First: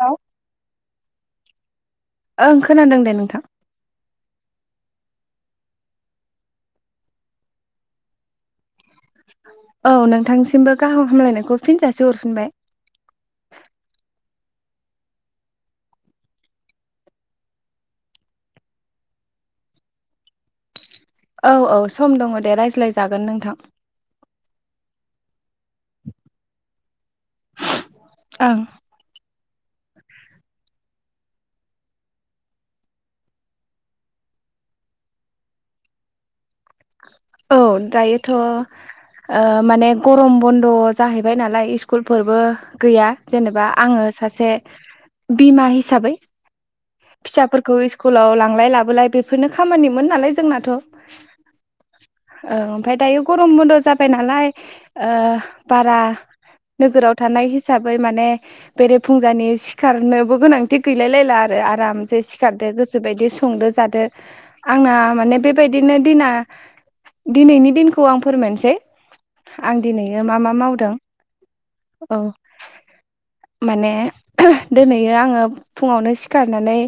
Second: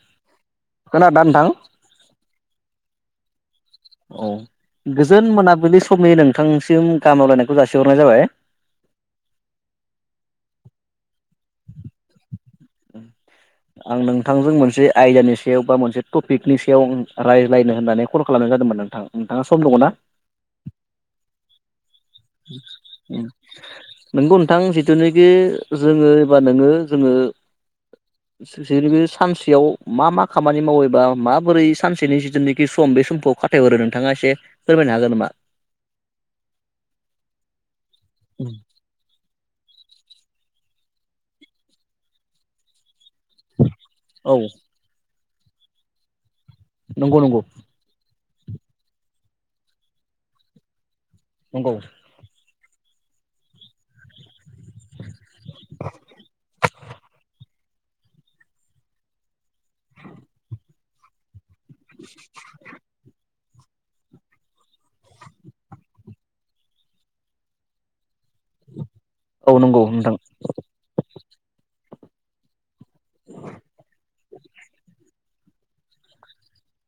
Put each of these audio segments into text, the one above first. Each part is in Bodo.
औ खोनादों नोंथां ओं खोनादों दे नोंथां औ गोजोन मोनाबिलि समनि नोंथांसिम गामलायनायखौ जासिहरनाय जाबाय औ नोंथांसिमबो गाहाम हामलायनायखौ फिनजासे हरफिनबाय [inaudible] आं नोंथांजों मोनसे आयदयाानि सायाव बा मोनसे टपिकनि सायाव रायज्लायनो होननानै कल खालामनाय जादोंमोन नां नोंथां नोंथाङा सम दङ ना औ औ सम दङ दे रायज्लायजागोन नोंथां नोंगौ नोंथां जिथुनिखि जोङो एबा नोङो जोङो ओं जै बे सानसेयाव मा मा खामानि मावबा माबोरै सानसेनि जिथुनाखि सम बे समखौ फाथाय हरो नोंथाङा एसे फोरमायनो हागोन नामा औ दायोथ' माने गरम बन्द' जाहैबाय नालाय स्कुलफोरबो गैया जेनेबा आङो औ सासे बिमा हिसाबै नंगौ नंगौ फिसाफोरखौ स्कुलाव लांलाय लाबोलाय बेफोरनो खामानिमोन नालाय जोंनाथ' नंगौ औ ओमफ्राय दायो गरम बन्द' जाबाय नालाय बारा नोगोराव थानाय हिसाबै हिसाबै माने बेरे फुंजानि सिखारनोबो गोनांथि बिदि गैलाय लायला आरो आराम जे सिखारदो गोसबायदि संदो जादो आंना माने बेबायदिनो दिना दिनैनि दिनखौ आं फोरमायनोसै औ आं नंगौ नोंथां दिनैयो मा मा मावदों औ माने दिनै आङो फुङावनो सिखारनानै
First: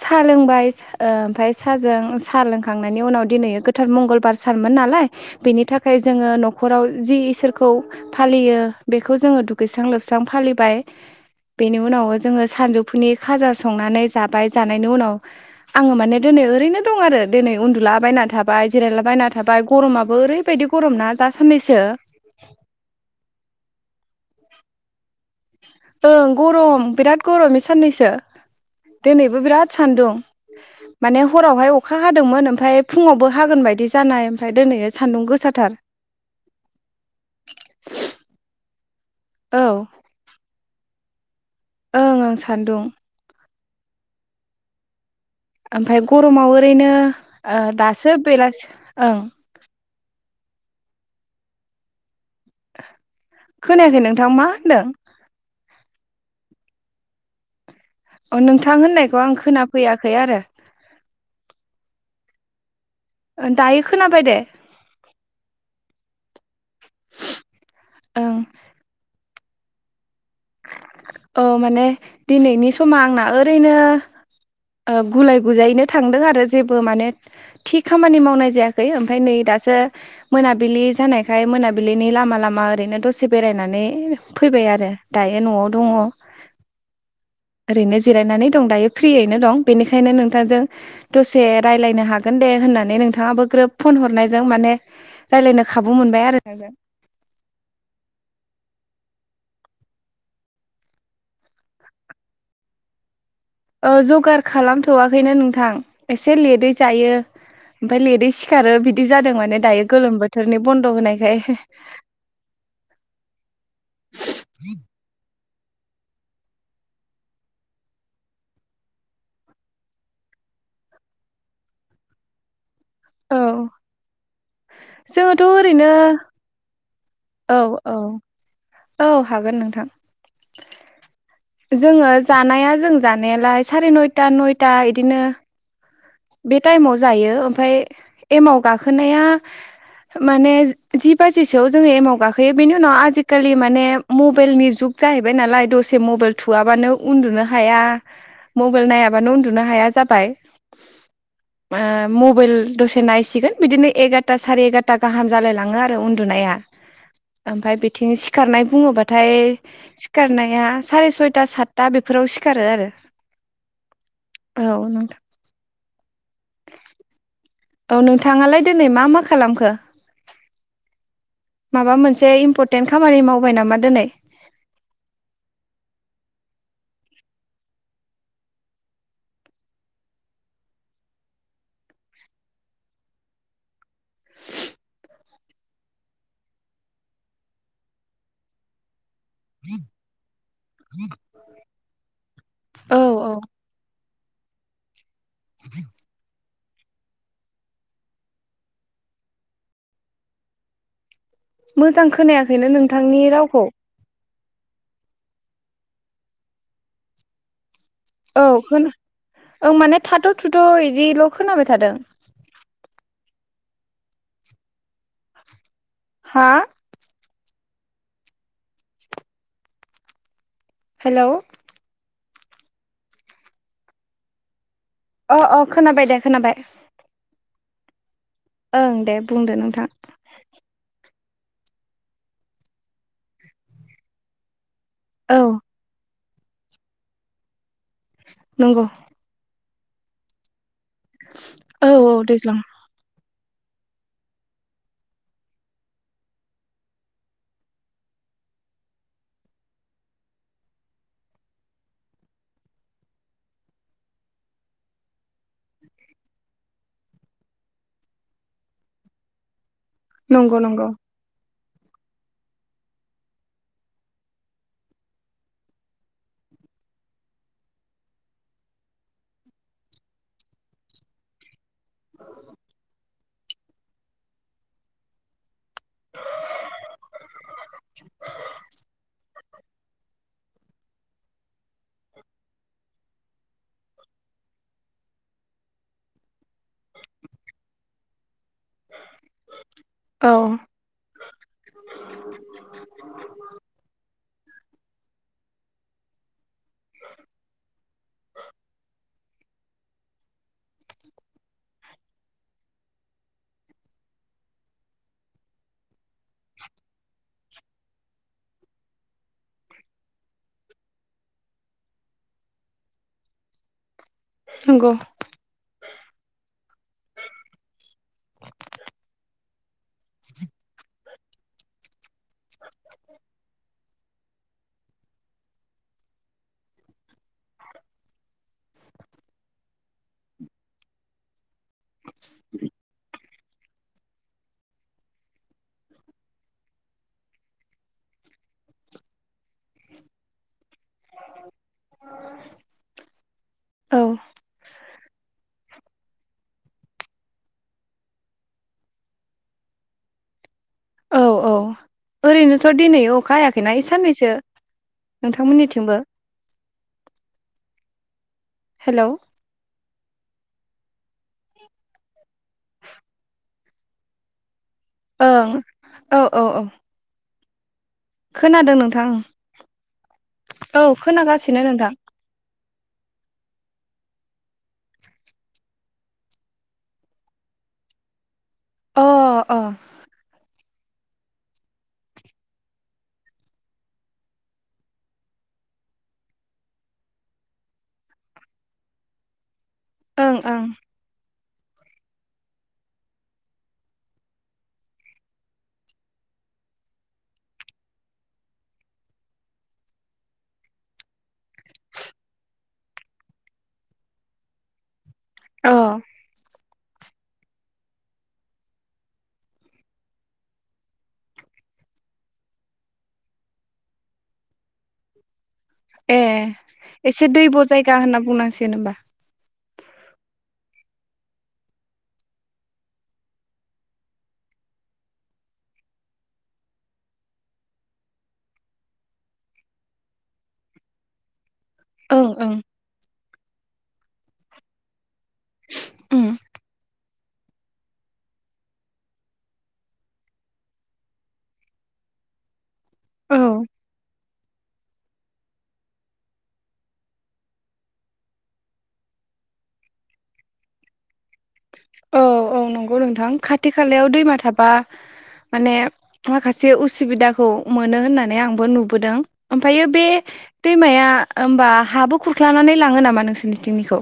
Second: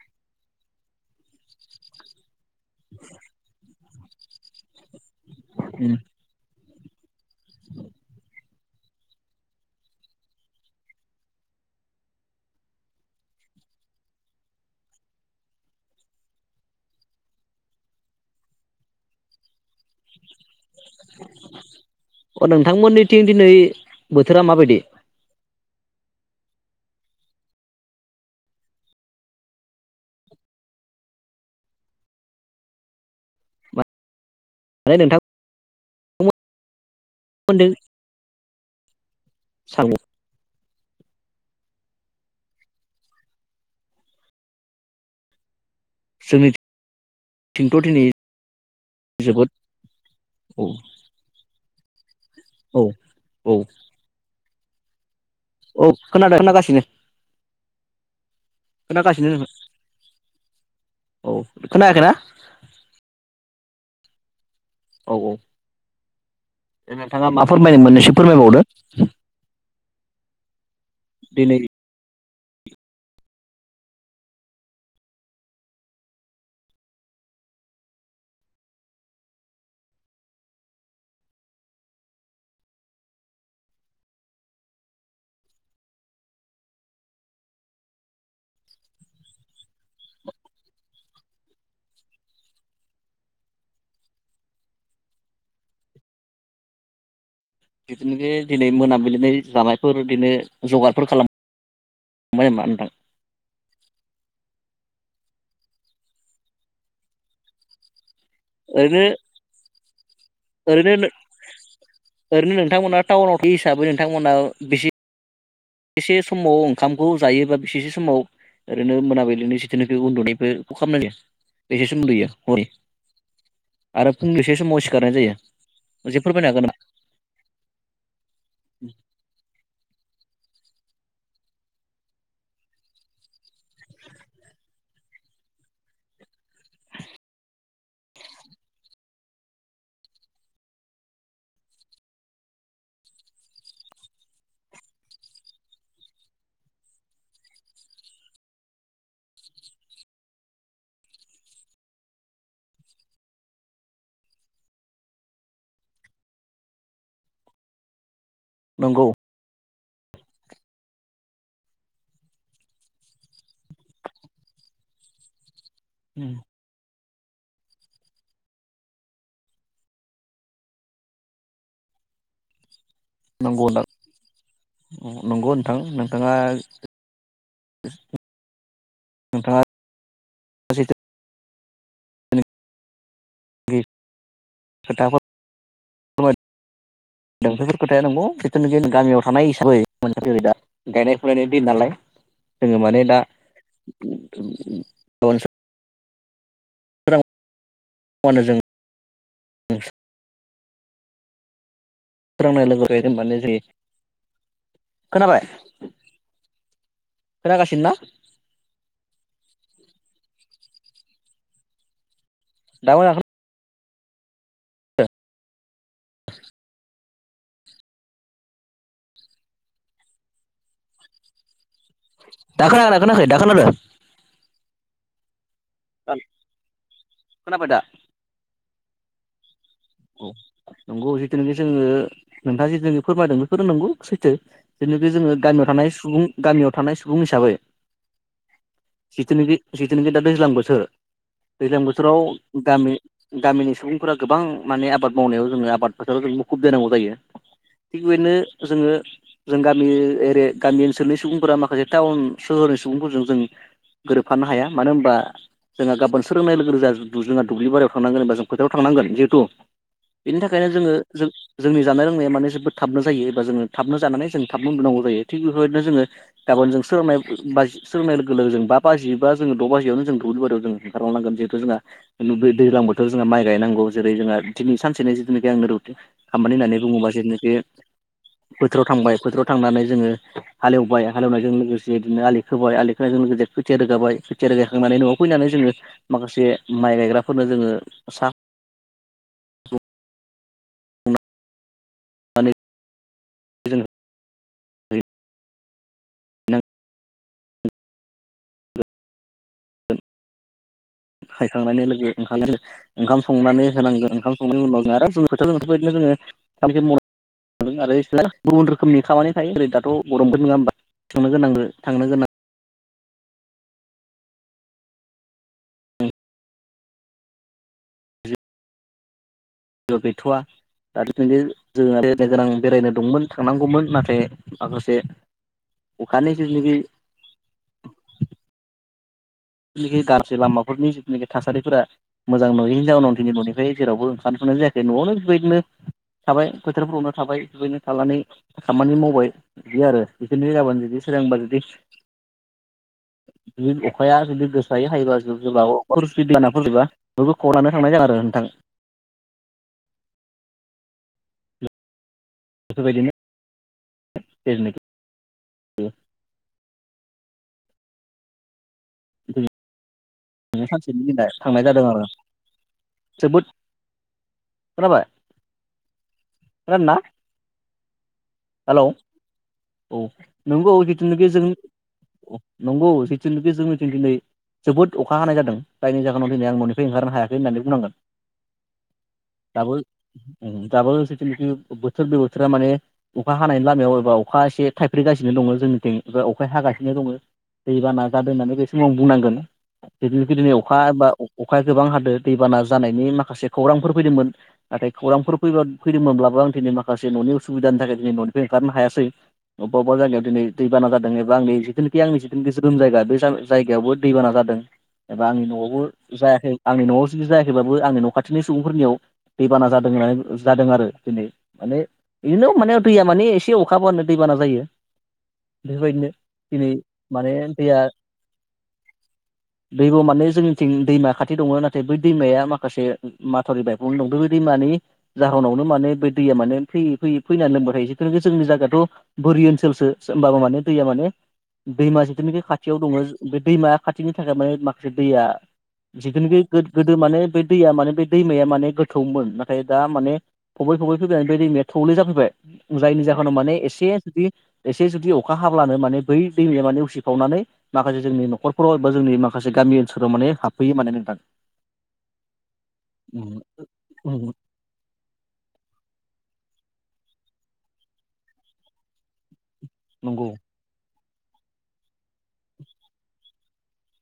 साहा लोंबाय ओमफफ्राय साहाजों साहा लों खांनायनि उनाव दिनै गोथार मंगलबार सारमोन नालाय बेनि थाखाय जोङ' न'खराव जि इसोरखौ फालियो बेखौ जोङो दुगैस्रां लोबस्रां फालिबाय बेनि उनाव जोङो सानजौफुनि खाजा संनानै जाबाय जानायनि उनाव आङो माने दिनै ओरैनो दं आरो दिनै उन्दुलाबायना थाबाय थाबाय जिरायलाबायना थाबाय गरमाबो ओरैबायदि गरम ना दा साननैसो अ नोंथांमोननिथिं दिनै बोथोरा माबायदि ओं गरम बिराद गरम बे साननैसो दिनैबो बिराद सान्दुं माने हरावहाय अखा हादोंमोन ओमफ्राय फुङावबो हागोन बायदि जानाय ओमफ्राय दनै सान्दुं गोसाथार मोनदोंो औ सागौ ओं आं सान्दुं ओमफफ्राय गरमाव ओरैनो जोंनिथिंथ' दिनै दासो बेलासि ओं जोबोद औ औ औ खोनायाखै नोंथां मा होनदों औ खनाना गसिनो अ नोंथां होननायखौ खोनागासिनो आं खोनाफैयाखै आरो औ खोनायाखैनाा दायो खोनाबाय दे औ औ द नोंथाङा मा फोरमायनो मोननसो ओं फोरमायबावदो औ दिनै माने दिनैनि समा आंना ओरैनो गुलाय गुजायैनो थांदों आरो जेबो माने थि खामानि मावनाय जायाखै ओमफफ्राय नै दासो मोनाबिलि जानायखाय मोनाबिलिनि लामा लामा ओरैनो दसे बेरायनानै फैबाय आरो दायो न'आव दङ ओरैनो जिरायनानै दं दायो फ्रियैनो दं बेनिखायनो नोंथांजों दसे रायज्लायनो हागोन दे होननानै नोंथाङाबो ग्रोब फन हरनायजों माने रायज्लायनो खाबु मोनबाय आरो नोङो बिदिनो दिनै मोनाबिलिनाय जानायफोर बिदिनो जगारफोर खालाम ममाइ मा होनदां औ जगार खालामथ'वाखैनो नोंथां एसे लेटै जायो ओमफ्राय लेटै सि फखारो ओरैनो बिदि जादों माने दायो गोलोम बोथोरनि बन्द' ओरैनो होनायखाय ओरैनो नोंथांमोना टाउन आावथि हिसाबै नोंथांमोना बेसे बेसेसे समाव ओंखामखौ जायोबा बेसेस समाव ओरैनो मोनाबिलिनो सिथनिफ्राय उन्दुनाय बेखौ खालामनाायो बेसे सोमोन्दैयो हरि औ आरो फुंनलिस समाव सिखारनाय जायो जोङोथ' ओरैनो मोनसे फोरमायनो हागोन नामा औ औ औ हागोन नोंथां जोङो जानाया जों जानायालाय साराय नयथा नयथा इदिनो बे टाइमाव जायो ओमफफ्राय एमाव गाखोनाया माने जि बाजिसोआव जोङो एमाव गाखोयो बेनि उनाव आजिखालि माने मबाइलनि जुग जाहैबाय नालाय दसे मबाइल थुआबानो उन्दुनो हाया मबाइल नायाबानो उन्दुनो हाया जाबाय। [inaudible] मबाइल दसे नायसिगोन बिदिनो एगारता साराय एगारता गाहाम जालाय लाङो आरो उन्दुनाया। [inaudible] ओमफ्राय बिथिं सिखारनाय नंगौ बुङोबाथाय सिखारनाया साराय सयथा सातथा बेफोराव सिखारो आरो। औन उम। औ नोंथाङालाय दिनै मा मा खालामखो? माबा मोनसे इम्परटेन्ट खामानि मावबाय नंगौ नामा दिनै? नंगौ नोंथां नोंथाङा नोंथाङा [unintelligible] [unintelligible] फोरमायदों [unintelligible] थानाय हिसाबै मोनसे जै दा गायनाय फुनायनि दिन नालाय जोङो औ माने दा औ [unintelligible] [unintelligible] मोजां सोरांनाय खोनायाखैनो लोगो लोगो नोंथांनि माने जों रावखौ। खोनाबाय खोनागासिनो ना? औ खोना ओं माने थाथ' थुथ' बिदिल' खोनाबाय थादों। दा मोजां खोना हा। हेलौ दा खोनादोंना खोनाखै दा खोनादों। अ अ खोनाबाय दे खोनाबाय। खोनाबाय दा? ओं दे बुंदो नोंथां। औ नंगौ जिथुनाखि जोङो नोंथाङा जिथुनाखि फोरमायदों बेफोरो नोंगौ सैथो। जेनाखि औ जोङो गामियाव थानाय सुबुं गामियाव थानाय सुबुं हिसाबै नंगौ। जिथुनाखि जिथुनाखि दा दैज्लां बोथोर दैज्लां औ बोथोराव औ दैज्लां गामि गामिनि सुबुंफोरा गोबां माने आबाद मावनायाव जोङो आबाद फोथाराव जों मुखुब जानांगौ जायो। थिग बेबादिनो जोङो जों गामि एरिया गामि ओनसोलनि सुबुंफोरा माखासे टाउन सोहोरनि सुबुंफोरजों जों गोरोबफानो हाया मानो होनबा जोंहा गाबोन सोरांनाय लोगो लोगो जों दुब्लिबारि थांनांगोनबा जों फोराथायाव थांनांगोन जिहेतु बेनि नंगौ थाखायनो नंगौ जोङो जों जोंनि जानाय लोंनाया माने जोबोद थाबनो जायो एबा जोङो थाबनो जानानै जों थाबनो उन्दुनांगौ जायो थिग बेफोरबायदिनो जोङो गाबोन जोङो सोरांनाय सोरांनाय लोगो लोगो जों बाजि बा द' बाजियावनो जों दुब्लिबारियाव जों ओंखार लांनांगोन जिहेथु जोंहा दैजां बोथोर जों माइ गायनांगौ जेरै जोंहा दिनै सानसेनि जिथुनाखि आं खामानि होननानै बुङोबा जेनाखि बे फोथाराव थांबाय फोथाराव थांनानै जोङो हालेवबाय हालेवनायजों लोगोसे बिदिनो आलि खोबाय आलि खोनायजों लोगोसे खोथिया रोगाबाय खोथिया रोगायाखांनानै न'आव फैनानै जोङो माखासे माइ गायग्राफोरनो जोङो सा औ। माने जोङो नों होयखांनानै लोगो ओंखारनाय लोगो ओंखाम संनानै होनांगोन ओंखाम संनायनि उनाव जों आरो जों खोथा बिदिनो जोङो आरो। [unintelligible] गुबुन रोखोमनि खामानि थायो ओरै दाथ' गरमफोर नङा होनबा सोंनो गोनां थांनो गोनां नोंगौ जेबो गैथ'वा दा जों दानो गोनां बेरायनो दंमोन थांनांगौमोन नाथाय माखासे अखानि जोंनि बे जिनाखि गांसे लामाफोरनि जिथ'नाखि थासारिफोरा मोजां नंयैनि जाउनाव दिनै न'निफ्राय जेरावबो ओंखारथ'नाय जायाखै न'आवनो बेबायदिनो थाबाय फोरावनो थाबाय जहैनो थानानै खामानि मावबाय बिदि आरो बिदिनो जाबानो जुदि सोरांबा जुदि बि औ अखाया जुदि गोसायो हायोबा जु जबा अ जुदि बाना फैबा बयबो खनो थांनाय जागोन आरो नोंथां औ औ ओरैनोथ' दिनै बेफोरबायदिनो अखा हायाखैना इ साननैसो नोंथांमोननिथिंबो हेल' नो सानसेनि दिनाय थांनाय जादों आरो जोबोद खोनाबाय ओं औ औ औ खोनादों ना खोनादों हेलौ नोंथां औ नंगौ औ जिथुनाखि जों खोनागासिनो नोंथां अ नंगौ जों दिनै जोबोद अखा हानाय जादों जायनि जाहोनाव दिनै आं ननिफ्राय ओंखारनो हायाखै होननानै बुंनांगोन अ अ दाबो दाबो जथना बोथोर बे बोथोरा माने अखा हानायनि लामायाव एबा अखा एसे थाइफ्रिगासिनो दङ जोंनिथिं एबा अखाया हागासिनो दङ। दैबा नाजादों होननानै बै समाव आं बुंनांगोन ओं जिखि दिनै ओं अखा बा अखाया गोबां हादों दैबाना जानायनि माखासे खौरांफोर फैदोंमोन। नाथाय खौरांफोर फै फैदोंमोनब्लाबो आं दिनै माखासे न'नि उसुबिदानि थाखाय दिनै न'निफ्राय ओंखारनो हायासै अबेबाबा जानायायाव दिन दैबाना जादों एबा आं जिखि आंनि जिथुि जदोम जायगा बे जायगायावबो दैबाना जादों एबा आंनि अ न'आवबो जायाखै आंनि न'आव जुदि जायाखैबाबो आंनि न' खाथिनि सुबुंफोरनियाव दैबाना जादों होन जादों आरो दिनै माने बिदिनो माने दैया माने एसे अखााबानो दैबाना जायो। बेफोरबायदिनो ए दिनै एसे माने दैब' दैया जायगा होनना बुंनांसिगोन होमबा दैग' माने जोंनिथिं दैमा खाथि दङ नाथाय बै दैमाया माखासे माथावरि बायफुं दं बे बेै दैमानि जाहोनावनो माने बै दैया माने फैयै फैयै फैनानै लोंबाय जिथुखि जोंनि जायाथ' बोरि ओनसोलसो होमबाबो माने दैया माने दैमा ओं जिथुनाखि ओं खाथियाव दङ बे दैमाया खाथिनि थाखाय माने माखासे दैया जिखुनुखि गोदो माने ब दैया माने बे दैमाया माने गोथौमोन नाथाय दा माने फबै फबय फैनानै बे दैमाया थौले जाफैबाय जायनि जाहोनाव औ माने एसे जुदि एसे जुदि अखा हाब्लानो माने बै दैमाया माने उसिखावनानै माखासे जोंनि न'खरफोराव एबा जोंनि माखासे गामि ओनसोलाव माने हाबफैयो म होने नोंथां औ औ नंगौ नोंथां खाथि खालायाव दैमा थाबा माने माखासे उसुबिदाखौ मोनो होननानै आंबो नुबोदों। ओमफ्रायायो बे नंगौ दैमाया होमबा हाबो खुरख्लानानै लाङो नामा नोंसोरनिथिंनिखौ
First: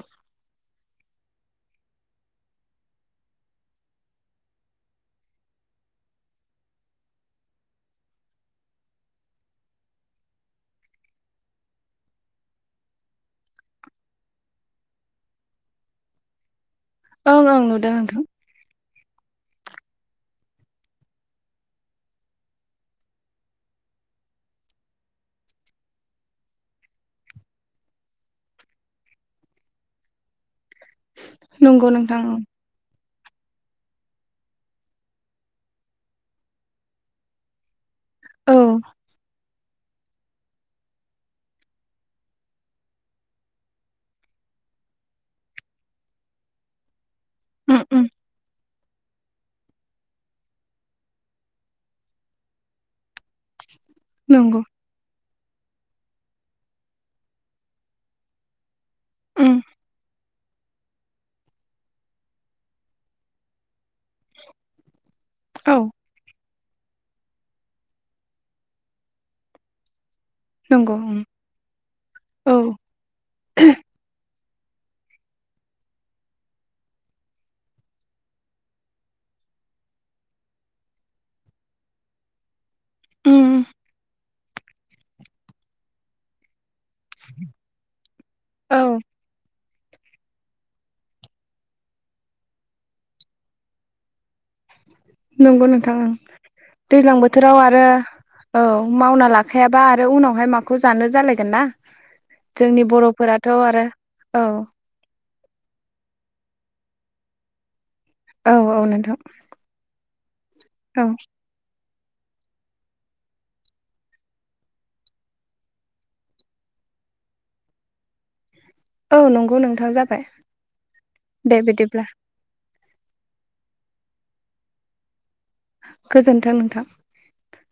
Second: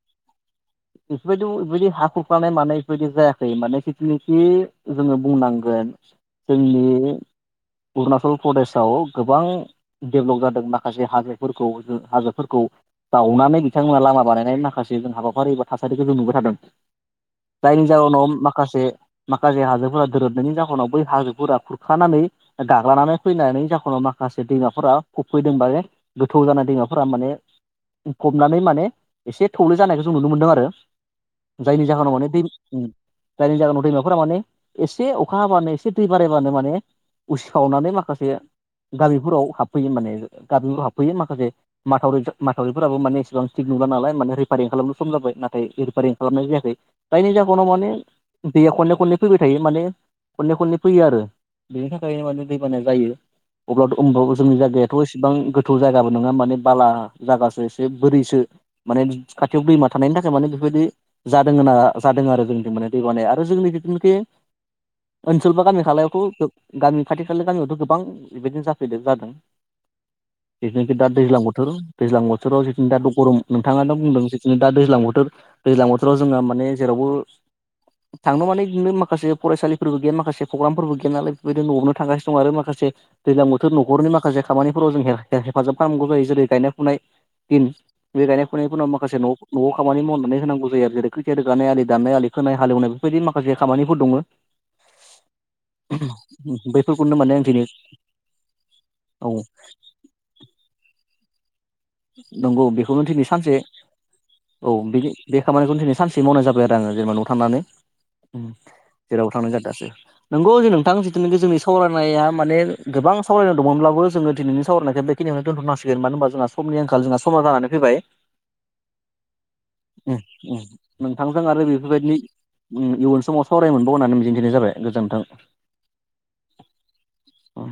बेफोरबायदि बेबायदि हााखुरखानाय मानाय बेफोरबायदि जायाखै माने खेथिनिखि जोङो बुंनांगोन। जोंनि अरुनाचल प्रदेशआव गोबां दडेभलप जादों माखासे हाजोफोरखौ जों हाजोफोरखौ जावनानै बिथांमोना लामा बानायनायनि माखासे जों हाबाफारि एबा थासारिखौ जों नुबाय थादों ओं ओं जायनि नुदों नोंथां जाहोनाव माखासे माखासे हाजोफोरा दोरोबनायनि जाहोनाव बै हाजोफोरा खुरखानानै गाग्लानानै फैनानै जाखाव माखासे दैमाफोरा खफैदोंबाले गोथौ जानाय दैमाफोरा माने फबनानै माने एसे थौले जानायखौ जों नुनो मोनदों आरो आरो जायनि नंगौ जाहोनाव नोंथां माने ओं। दै जायनि जागोनाव दैमाफोरा माने एसे अखा हाबानो एसे दै बारायबानो माने उसिखावनानै माखासे औ गामिफोराव हाबफैयो माने गामिफोर हाबफैयो माखासे माथावरि माथावरिफोराबो मानेसेबां थिक नंला नालाय मान रिफारिं खालामनो सम जाबाय ना रिफारिं खालामनाय जायाखै जायनि जोनाव उम मान उम दैया खनले खनले फैबाय थायो माने खनले खनले फैयो आरो बेनि थाखायनो माने दैबानाया जायो अब्लाथ' अब असननि नंगौ जायगाया दाथ' इसेबां गोथौ जायगाबो नङा माने बाला जायगासो एसे बोरैसो माने उम खाथियाव दैमा थानायनि थाख माने बेफोरबायदि जादों होना जादों आरो जोंनि माने दै बाने आरो जोंनि जिथुनाखि ओनसोल बा औ गामि खालायावथ' गामि खाथि खाला गामियावथ' गोबां बेबायदिनो जाफैदों जादों जिथुनाखि नंगौ दा उम दैज्लां बोथोर दैज्लां औ बोथोराव जिथुनि दा गरम नोंथाङाथ' बुंदों ज दा दैज्लां बोथोर दैज्लां बोथोराव जोङो माने जेरावबो थांनो माने बिदिनो माखासे फरायसालिफोरबो गैया माखासे प्रग्रामफोरबो गैया नालाय बेबायदिनो न'आवनो थांगासिनो दं आरो माखासे दैज्लां उम बोथोर न'खरनि माखासे खामानिफोराव जों हेफाजाब खालामनांगौ जायो जेरै गायनाय फुनाय दिन बे गायनाय औ फुनायफोराव माखासे न' नवाव खामानि मावनानै होनांगौ जायो आरो जेरै ख्रिथिया रोगानाय आलि दाननाय आलि खोनाय हालेवनाय बेफोरबायदि माखासे खामानिफोर दङ नंगौ नोंथां बैफोरखौनो दैलां माने आं बोथोराव दिनै आरो औ मावना औ लाखायाबा आरो उनावहाय माखौ जानो जालायगोन ना नंगौ जोंनि बेखौनो थैनो बर'फोराथ' सानसे आरो औ बेनि बे खामानिखौनो दिनै सानसे मावनाय जाबाय आरो आङो जेनेबा न' थानानै औ औ नोंथां जेरावबो थांनाय जादासो नोंगौ जे नोंथां औ जिथु नि जोंनि सावरायनाया माने गोबां सावरायनाय दंमोनब्लाबो जोङो दिनैनि सावरायनायखौ बेखिनियावनो दोनथ'नांसिगोन मानो होनबा जोंहा समनि आंखाल जोंहा समा जानानै फैबाय औ नंगौ नोंथां ओम जाबाय ओम नोंथांजों दे आरो बिदिब्ला बेफोरबायदि ओम इयुन समाव सावराय मोनबाव होननानै मिजिंथिनाय जाबाय गोजोनथों। गोजोन्थों नोंथां अ